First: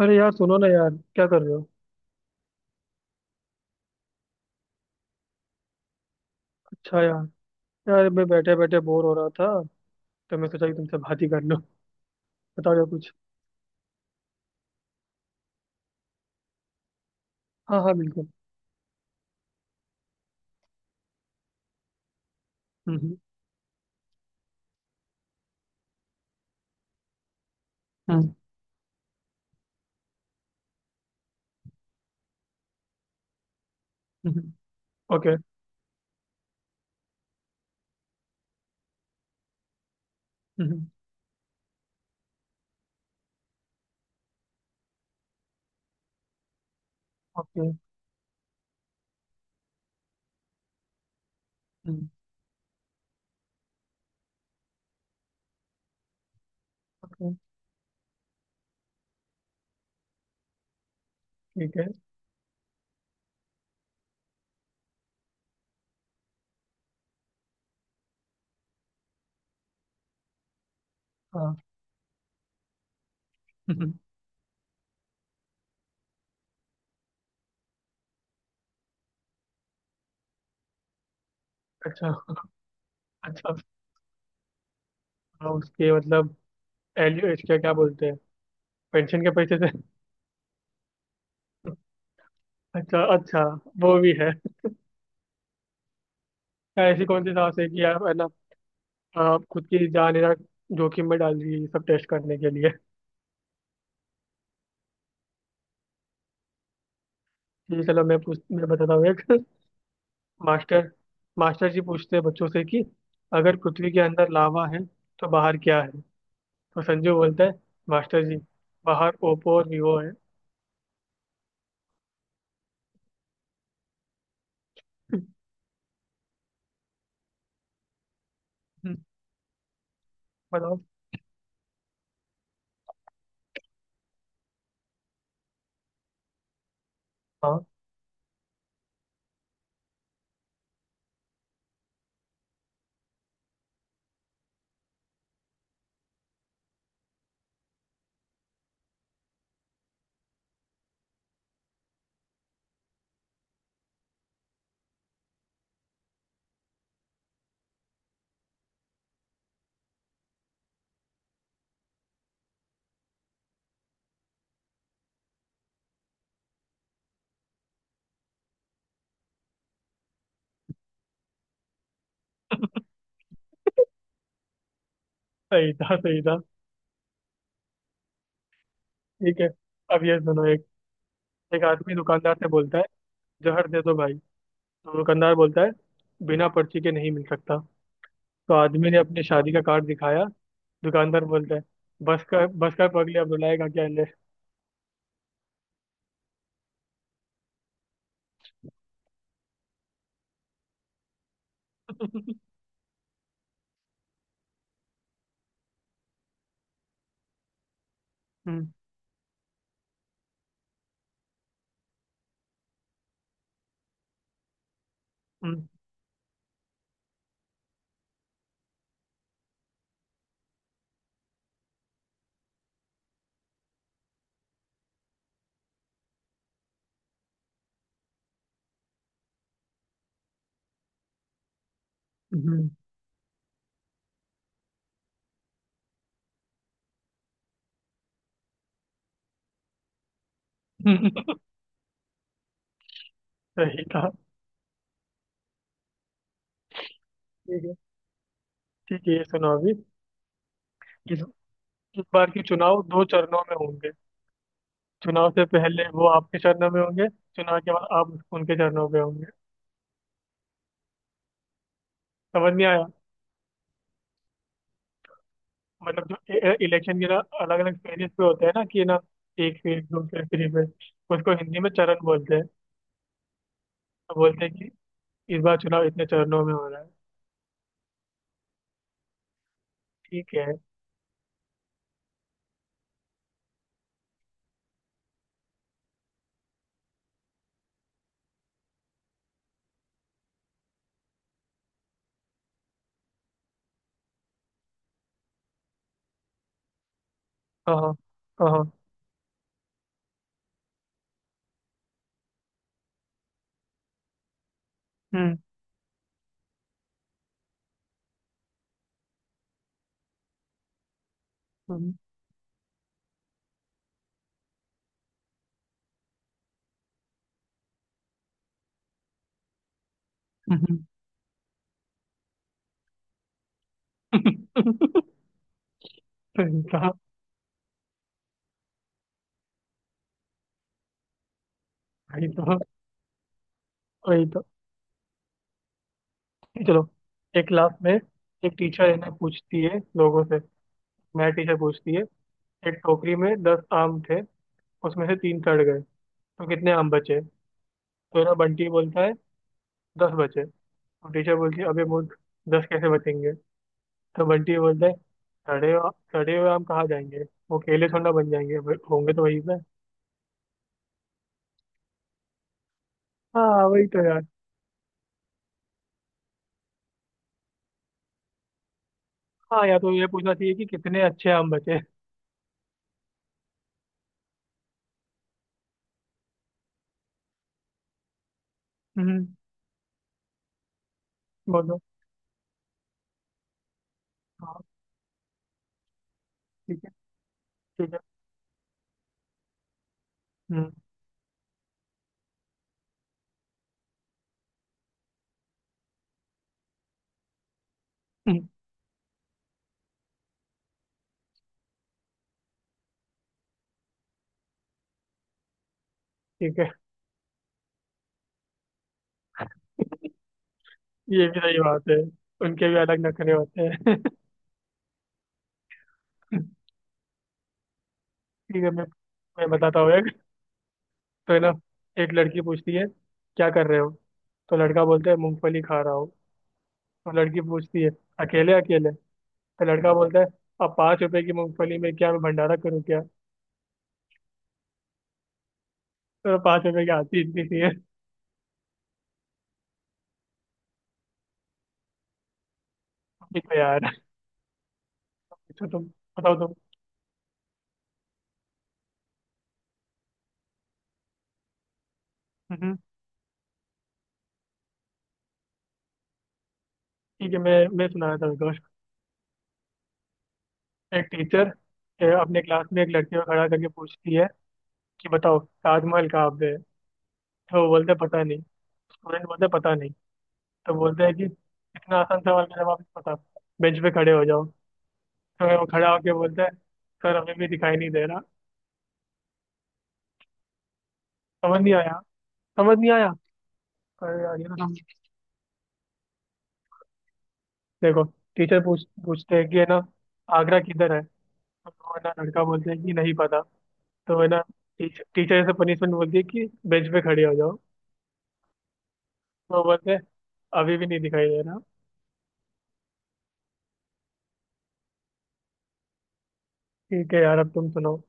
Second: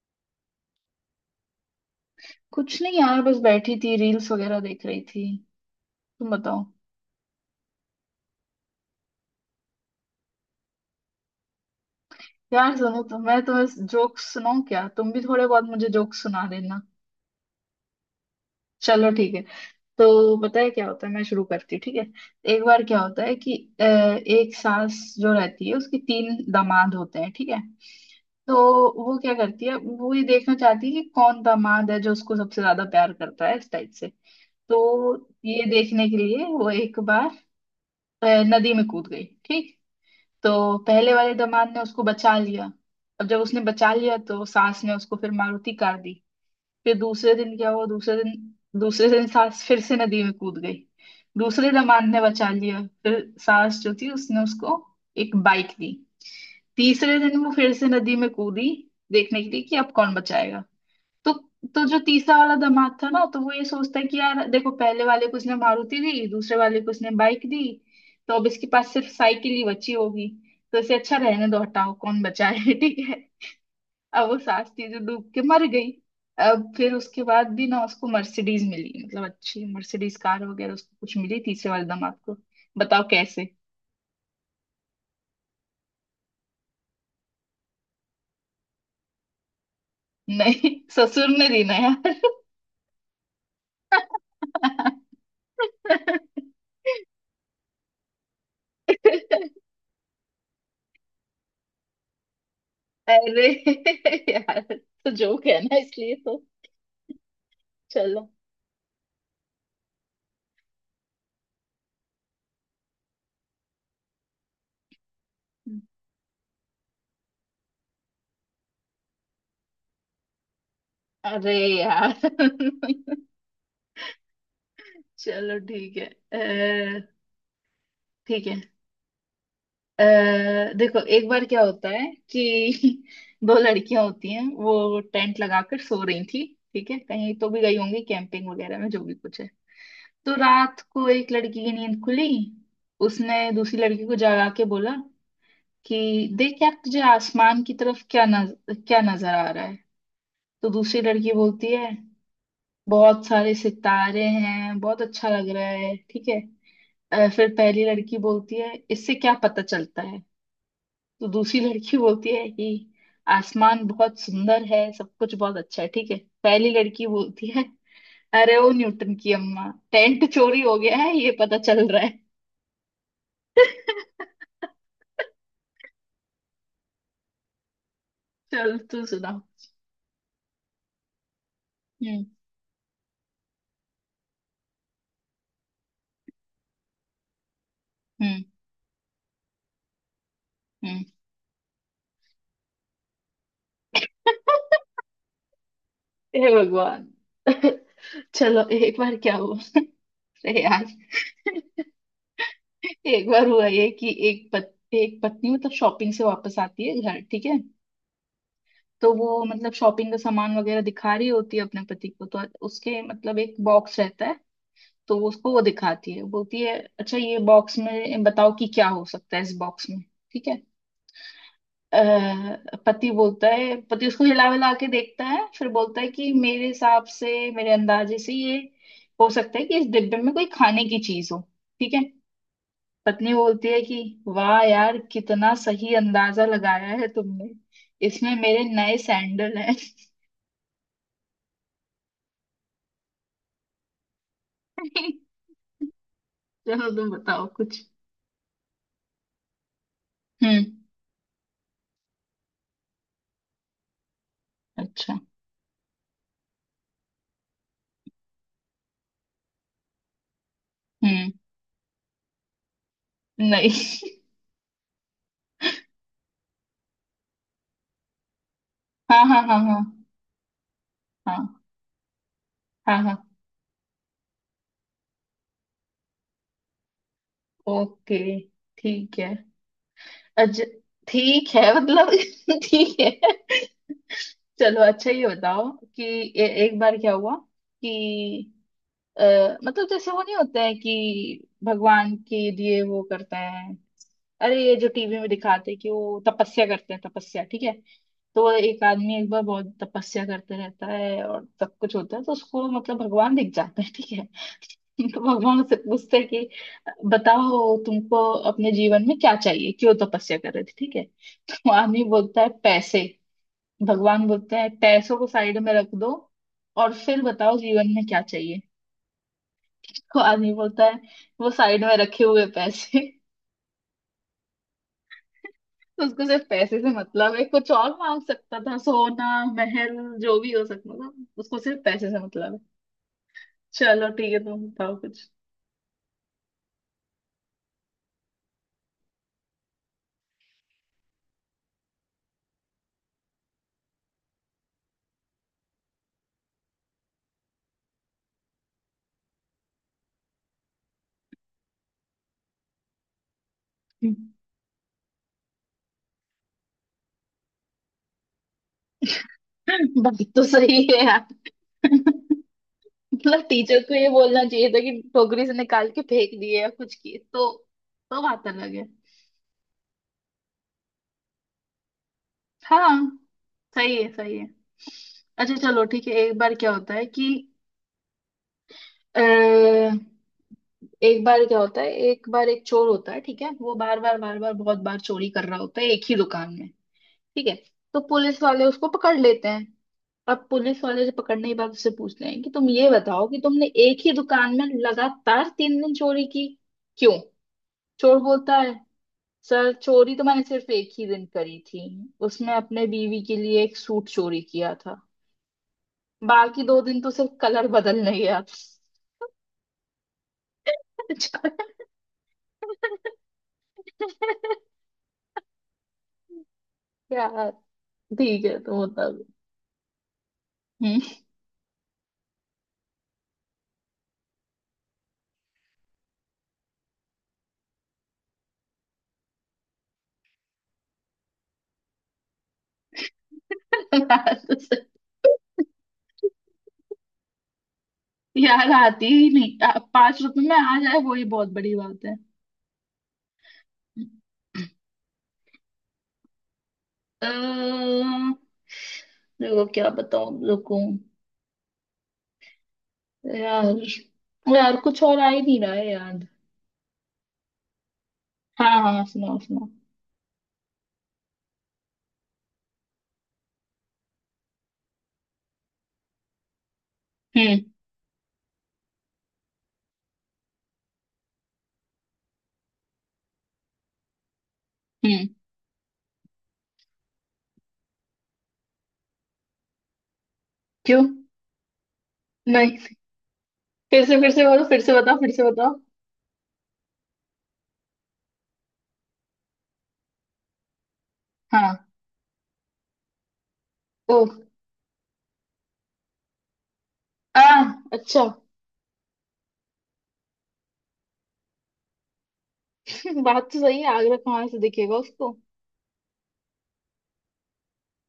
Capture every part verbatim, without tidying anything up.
अरे यार सुनो ना यार। क्या कर रहे हो? कुछ नहीं यार, बस बैठी थी, रील्स वगैरह देख रही थी। तुम बताओ। अच्छा यार। यार, मैं बैठे बैठे बोर हो रहा था तो मैं सोचा कि तुमसे बात ही कर लूं। बताओ यार यार सुनो, कुछ। तो मैं तुम्हें जोक्स सुनाऊं क्या? तुम भी थोड़े बहुत मुझे जोक्स सुना देना। हाँ, हाँ, बिल्कुल। चलो ठीक है। तो पता है क्या होता है, मैं शुरू करती हूँ, ठीक है। एक बार हम्म, क्या हम्म। होता है कि अ, एक सास जो रहती है, उसके तीन दामाद होते हैं, ठीक है। हम्म, तो वो क्या करती है, वो ये देखना चाहती है कि कौन दामाद है जो उसको सबसे ज्यादा प्यार करता है, इस टाइप से। हम्म। हम्म। तो ओके। ये देखने के लिए वो एक बार अ, नदी में कूद गई, ठीक। तो हम्म, हम्म। पहले वाले दामाद ने उसको बचा लिया। अब जब उसने बचा लिया तो सास ने उसको फिर मारुति कार दी। फिर दूसरे दिन ओके। क्या हुआ? दूसरे दिन, दूसरे दिन सास फिर से नदी में कूद गई। दूसरे दामाद हम्म। ने बचा लिया। फिर सास जो थी उसने उसको एक बाइक दी। तीसरे ओके। दिन वो फिर से नदी में कूदी, देखने के लिए कि अब कौन बचाएगा। तो ठीक तो है। जो तीसरा वाला दामाद था ना, तो वो ये सोचता है कि यार देखो, पहले वाले को उसने मारुति दी, दूसरे वाले को उसने बाइक दी। तो अब इसके पास सिर्फ साइकिल ही बची होगी। तो इसे अच्छा रहने हाँ। दो, हटाओ, कौन बचाए ठीक है। हम्म, हम्म। अब वो सास थी जो डूब के मर गई। अब फिर उसके बाद भी ना उसको मर्सिडीज मिली, मतलब अच्छी मर्सिडीज कार वगैरह उसको कुछ मिली, तीसरे वाले अच्छा, दामाद को। बताओ कैसे? अच्छा। हाँ, उसके मतलब। एलियो इसके क्या बोलते हैं? पेंशन के पैसे से। नहीं, ससुर ने दी ना यार। अच्छा, अच्छा। वो भी है। यार, ऐसी कौन सी सांस है कि आप है ना, आप खुद की जान है ना जोखिम में डाल रही है ये सब टेस्ट करने के लिए। अरे यार, तो जोक है ना, इसलिए तो। ठीक है, चलो मैं चलो। पूछ मैं बताता हूँ एक। मास्टर मास्टर जी पूछते हैं बच्चों से कि अगर पृथ्वी के अंदर लावा है तो बाहर क्या है। तो संजू बोलता है, मास्टर जी, बाहर ओप्पो और वीवो है। अरे यार। चलो ठीक है। अ, ठीक है। अ, बताओ। देखो, एक बार क्या होता है कि दो लड़कियां होती हैं, वो टेंट लगाकर सो रही थी, ठीक है। कहीं तो भी हाँ। गई होंगी कैंपिंग वगैरह में, जो भी कुछ है। तो रात को एक लड़की की नींद खुली। उसने दूसरी लड़की को जगा के बोला कि देख यार, तुझे आसमान की तरफ क्या नज क्या नजर आ रहा है? तो दूसरी लड़की बोलती है, बहुत सारे सितारे हैं, बहुत अच्छा लग रहा है, ठीक है। अ, फिर पहली लड़की बोलती है, इससे क्या पता चलता है? तो दूसरी लड़की बोलती है कि आसमान बहुत सुंदर है, सब कुछ बहुत अच्छा है, ठीक है। पहली लड़की बोलती है, अरे वो न्यूटन की अम्मा, टेंट चोरी हो गया है, ये पता चल रहा है। सही था, सही था। चल, तू सुना। ठीक है, अब ये सुनो एक। एक आदमी हम्म, दुकानदार से बोलता है, जहर दे दो भाई। तो दुकानदार बोलता है, बिना पर्ची के नहीं मिल सकता। हम्म, तो आदमी ने अपनी शादी का कार्ड दिखाया। हम्म। दुकानदार बोलता है, बस का बस का पगले, अब रुलाएगा क्या? ले। हे भगवान। चलो, एक बार क्या हुआ। अरे यार। एक बार हुआ ये कि एक पत, एक पत्नी मतलब शॉपिंग से वापस आती है घर, ठीक है। हम्म, तो वो मतलब शॉपिंग का सामान वगैरह दिखा रही होती है अपने पति को। तो उसके मतलब एक बॉक्स रहता है। तो वो उसको वो हम्म, दिखाती है, बोलती है अच्छा ये बॉक्स में बताओ कि क्या हो सकता है इस बॉक्स में, ठीक है। अह, पति बोलता है, पति उसको हिला हिला के देखता है, फिर बोलता है कि मेरे हिसाब से, मेरे अंदाजे से ये हो सकता है कि इस डिब्बे में कोई खाने की चीज हो, ठीक है। हम्म। पत्नी बोलती है कि वाह यार, कितना सही अंदाजा लगाया है तुमने। इसमें मेरे नए सैंडल हैं। सही था। चलो, तुम बताओ कुछ। ठीक है, ये सुनो अभी। हम्म। इस, इस बार के चुनाव दो चरणों में होंगे। अच्छा। चुनाव से पहले वो आपके चरणों में होंगे, चुनाव के बाद आप उनके चरणों में होंगे। हम्म। समझ नहीं आया? नहीं। मतलब जो इलेक्शन के ना अलग अलग फेजेस पे होते हैं ना, कि ना हाँ, हाँ, एक हाँ, हाँ, फेज, दो फेज, थ्री फेज, उसको हाँ, हिंदी में चरण बोलते हैं। हाँ, हाँ। तो बोलते हैं कि इस बार चुनाव इतने चरणों में हो रहा है। ओके, ठीक है। ठीक है। अच्छा, ठीक है, मतलब ठीक है। चलो, अच्छा ये बताओ कि ए, एक बार क्या हुआ कि अ, मतलब जैसे वो नहीं होता है कि भगवान के लिए वो करते हैं। अरे ये जो टीवी में दिखाते हैं कि वो तपस्या करते हैं, तपस्या, ठीक है। हाँ, हाँ, हाँ, तो हाँ। एक आदमी एक बार बहुत तपस्या करते रहता है और सब कुछ होता है, तो उसको मतलब भगवान दिख जाते हैं, ठीक है। तो हम्म, भगवान उससे पूछते हैं कि बताओ तुमको अपने जीवन में क्या चाहिए, क्यों तपस्या कर रहे थे, ठीक है। तो हम्म। आदमी बोलता है, पैसे। भगवान बोलते हैं पैसों को साइड में रख दो और फिर बताओ जीवन में क्या चाहिए। तो आदमी हम्म। बोलता है, वो साइड में रखे हुए पैसे। तो उसको सिर्फ सही पैसे से था। मतलब है। कुछ और मांग सकता था, सोना, महल, जो भी हो सकता था। उसको सिर्फ पैसे से वही तो। मतलब है। चलो वही ठीक है, तो। तुम बताओ कुछ। चलो, एक क्लास में एक टीचर इन्हें पूछती है लोगों से, मैथ टीचर पूछती है, एक टोकरी में दस आम थे, उसमें से तीन सड़ गए, तो कितने आम बचे? तो ना बंटी बोलता है दस बचे। तो टीचर बोलती है, अबे मूर्ख, दस कैसे बचेंगे? तो बंटी बोलता है, सड़े हुए- सड़े हुए आम कहाँ जाएंगे? वो केले थोड़ा बन जाएंगे? वे- होंगे तो वही पे। बात तो सही है यार, मतलब हाँ टीचर वही को तो ये यार। बोलना चाहिए था कि टोकरी से निकाल के फेंक दिए या कुछ किए तो तो बात अलग है। हाँ, या तो ये पूछना चाहिए कि कितने अच्छे आम बचे। हाँ, सही है, सही है। अच्छा चलो ठीक है, एक बार क्या होता है कि अ, हम्म। एक बार क्या बोलो। होता है, एक बार एक चोर होता है, ठीक है। वो बार बार बार बार, हाँ। बहुत बार चोरी कर रहा होता है एक ही दुकान में, ठीक है। ठीक है। ठीक तो है। पुलिस वाले उसको पकड़ लेते हैं। अब हम्म, पुलिस वाले से पकड़ने के बाद उससे पूछते हैं कि तुम ये बताओ कि तुमने एक ही दुकान में लगातार तीन दिन चोरी की, क्यों? चोर हम्म। बोलता है, सर चोरी तो मैंने सिर्फ एक ही दिन करी थी। उसमें अपने बीवी के लिए एक सूट चोरी किया था। ठीक बाकी है, दो दिन तो सिर्फ कलर बदलने गया था। ये भी सही बात है। उनके भी अलग नखरे होते हैं। यार, ठीक है, ठीक है, तो मैं मतलब। मैं बताता हूँ एक। हम्म। तो है ना, एक लड़की पूछती है, क्या कर रहे हो? तो लड़का बोलता है, मूंगफली खा रहा हूँ। तो लड़की पूछती है, अकेले अकेले? तो लड़का बोलता है, अब पाँच रुपए की मूंगफली में क्या मैं भंडारा करूँ क्या? तो पाँच रुपए की आती इतनी सी है। यार आती ही नहीं, पांच रुपए में आ जाए वही बहुत बड़ी बात ठीक है यार। है। अच्छा तुम, बताओ तुम। अम्म, देखो क्या बताऊं, रुको हम्म। यार। यार कुछ और आ ही नहीं रहा है याद। ठीक है, मैं मैं सुना रहा था दोस्त। हाँ, हाँ, सुनाओ, सुनाओ। एक टीचर अपने क्लास में एक लड़की को खड़ा करके पूछती है कि बताओ ताजमहल कहाँ पे है। हम्म, तो वो बोलते हैं पता नहीं। स्टूडेंट बोलते हैं पता नहीं। तो बोलते हैं कि इतना आसान सवाल का जवाब नहीं पता, बेंच पे खड़े हो जाओ। हम्म। तो वो खड़ा होके बोलता है, सर हमें भी दिखाई नहीं दे रहा। क्यों? समझ नहीं आया? समझ नहीं। नहीं आया। फिर से, अरे फिर यार, से ये बोलो, ना हम्म, फिर से बताओ, फिर से बताओ। देखो, टीचर पूछ पूछते हैं कि है ना आगरा किधर है। तो हाँ। वो है ना लड़का बोलता है कि नहीं पता। ओ। तो है ना टीचर टीचर से पनिशमेंट बोलती है कि बेंच पे खड़े हो आ। जाओ। अच्छा। तो वो बोलते हैं अभी भी नहीं दिखाई दे रहा। बात तो सही है, आगरा कहाँ से दिखेगा उसको। ठीक है यार, अब तुम सुनाओ।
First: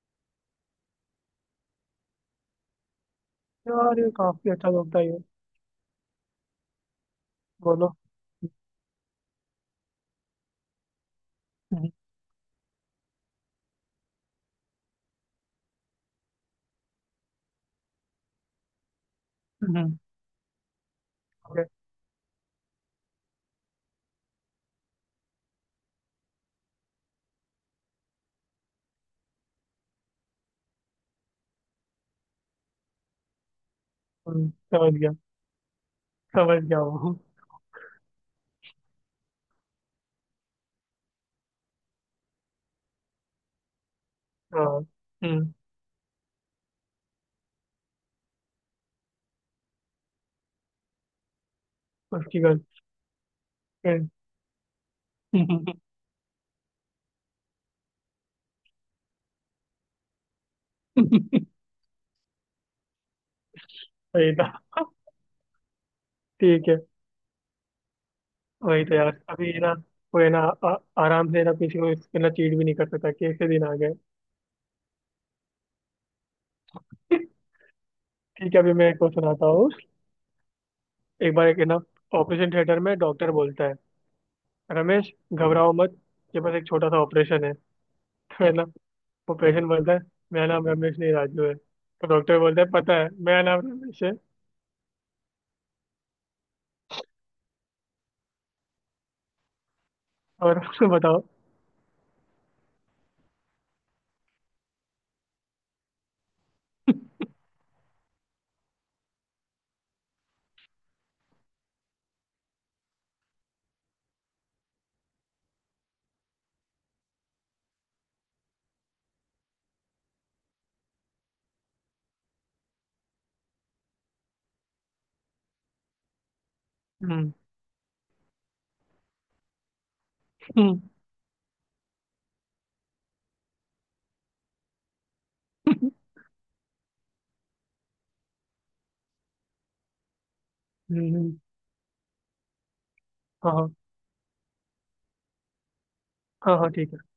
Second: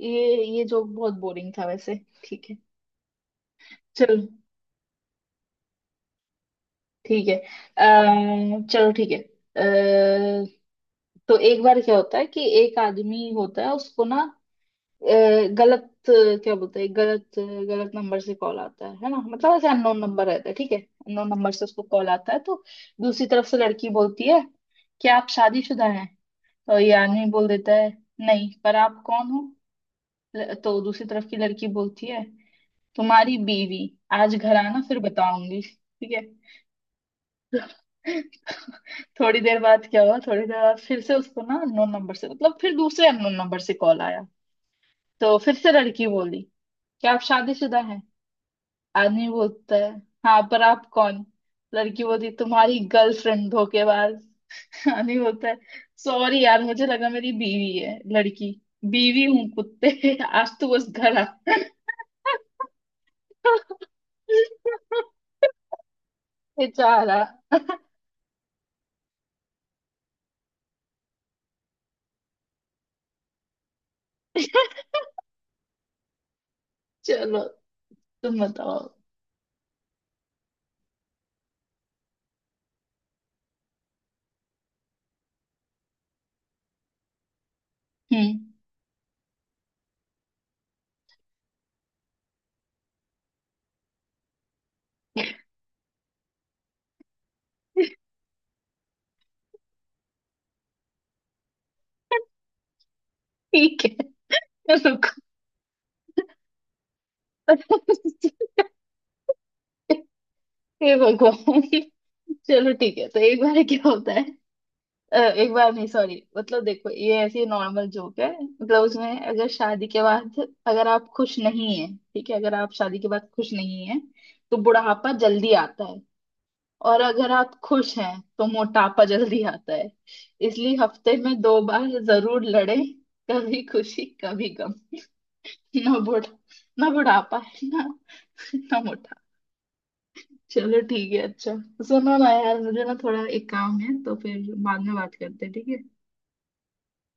ये ये जोक बहुत बोरिंग था वैसे, ठीक है। यार ये चलो काफी अच्छा लगता है ये। ठीक है। बोलो। अम्म, चलो ठीक है। अ, तो एक बार हम्म, क्या होता है कि एक आदमी होता है, उसको ना अ, गलत क्या बोलते हैं, गलत, गलत नंबर से कॉल आता है है ना, मतलब ऐसे हम्म, अननोन नंबर रहता है, ठीक है। अननोन नंबर से okay, उसको कॉल आता है। तो दूसरी तरफ से लड़की बोलती है कि आप शादीशुदा हैं? तो ये आदमी बोल देता है, नहीं, पर आप कौन हो? ल- तो दूसरी तरफ की लड़की बोलती है, तुम्हारी बीवी। आज हम्म। घर आना, समझ फिर गया। बताऊंगी, ठीक है। समझ गया वो। थोड़ी देर बाद क्या हुआ? थोड़ी देर बाद फिर से उसको ना अननोन नंबर से, मतलब फिर दूसरे अननोन नंबर से कॉल आया। हाँ। तो हम्म। फिर से लड़की बोली, क्या आप शादीशुदा हैं? आदमी बोलता है, हाँ, पर आप कौन? लड़की बोलती, उसकी तुम्हारी गलती गर्लफ्रेंड, है। धोखेबाज। आदमी बोलता है, सॉरी यार, मुझे लगा मेरी बीवी है। लड़की, बीवी हूँ कुत्ते आज तो बस घर आ। सही था। ठीक है। बेचारा। वही तो यार। अभी ना कोई ना आ, आराम से ना किसी को इसके ना चीट भी नहीं कर सकता। कैसे दिन आ गए। चलो, तुम ठीक है, अभी बताओ। मैं एक को सुनाता हूँ। एक बार, एक है ना, ऑपरेशन थिएटर में डॉक्टर बोलता है, रमेश घबराओ मत, ये बस एक छोटा सा ऑपरेशन है। हम्म। तो है ना वो पेशेंट बोलता है, मेरा नाम रमेश नहीं राजू है। तो डॉक्टर बोलता है, पता है, मेरा नाम रमेश है। और बताओ। ठीक है, रुको। हे भगवान। चलो ठीक है, तो एक बार क्या होता है, अ, एक बार नहीं, सॉरी, मतलब देखो ये ऐसी नॉर्मल जोक है, मतलब उसमें अगर शादी के बाद, अगर आप खुश नहीं हैं, ठीक है। अगर आप शादी के बाद खुश नहीं हैं, तो बुढ़ापा जल्दी आता है। और अगर हम्म, आप खुश हैं तो मोटापा जल्दी आता है। इसलिए हम्म, हफ्ते में दो बार जरूर लड़े। कभी खुशी, कभी गम। ना बुढ़ा ना बुढ़ापा, है ना, ना मोटा। चलो हम्म। ठीक है। हम्म। अच्छा। सुनो ना यार, मुझे ना थोड़ा एक हाँ, हाँ। काम है तो फिर बाद में बात करते हैं, ठीक है। हाँ, हाँ, ठीक है।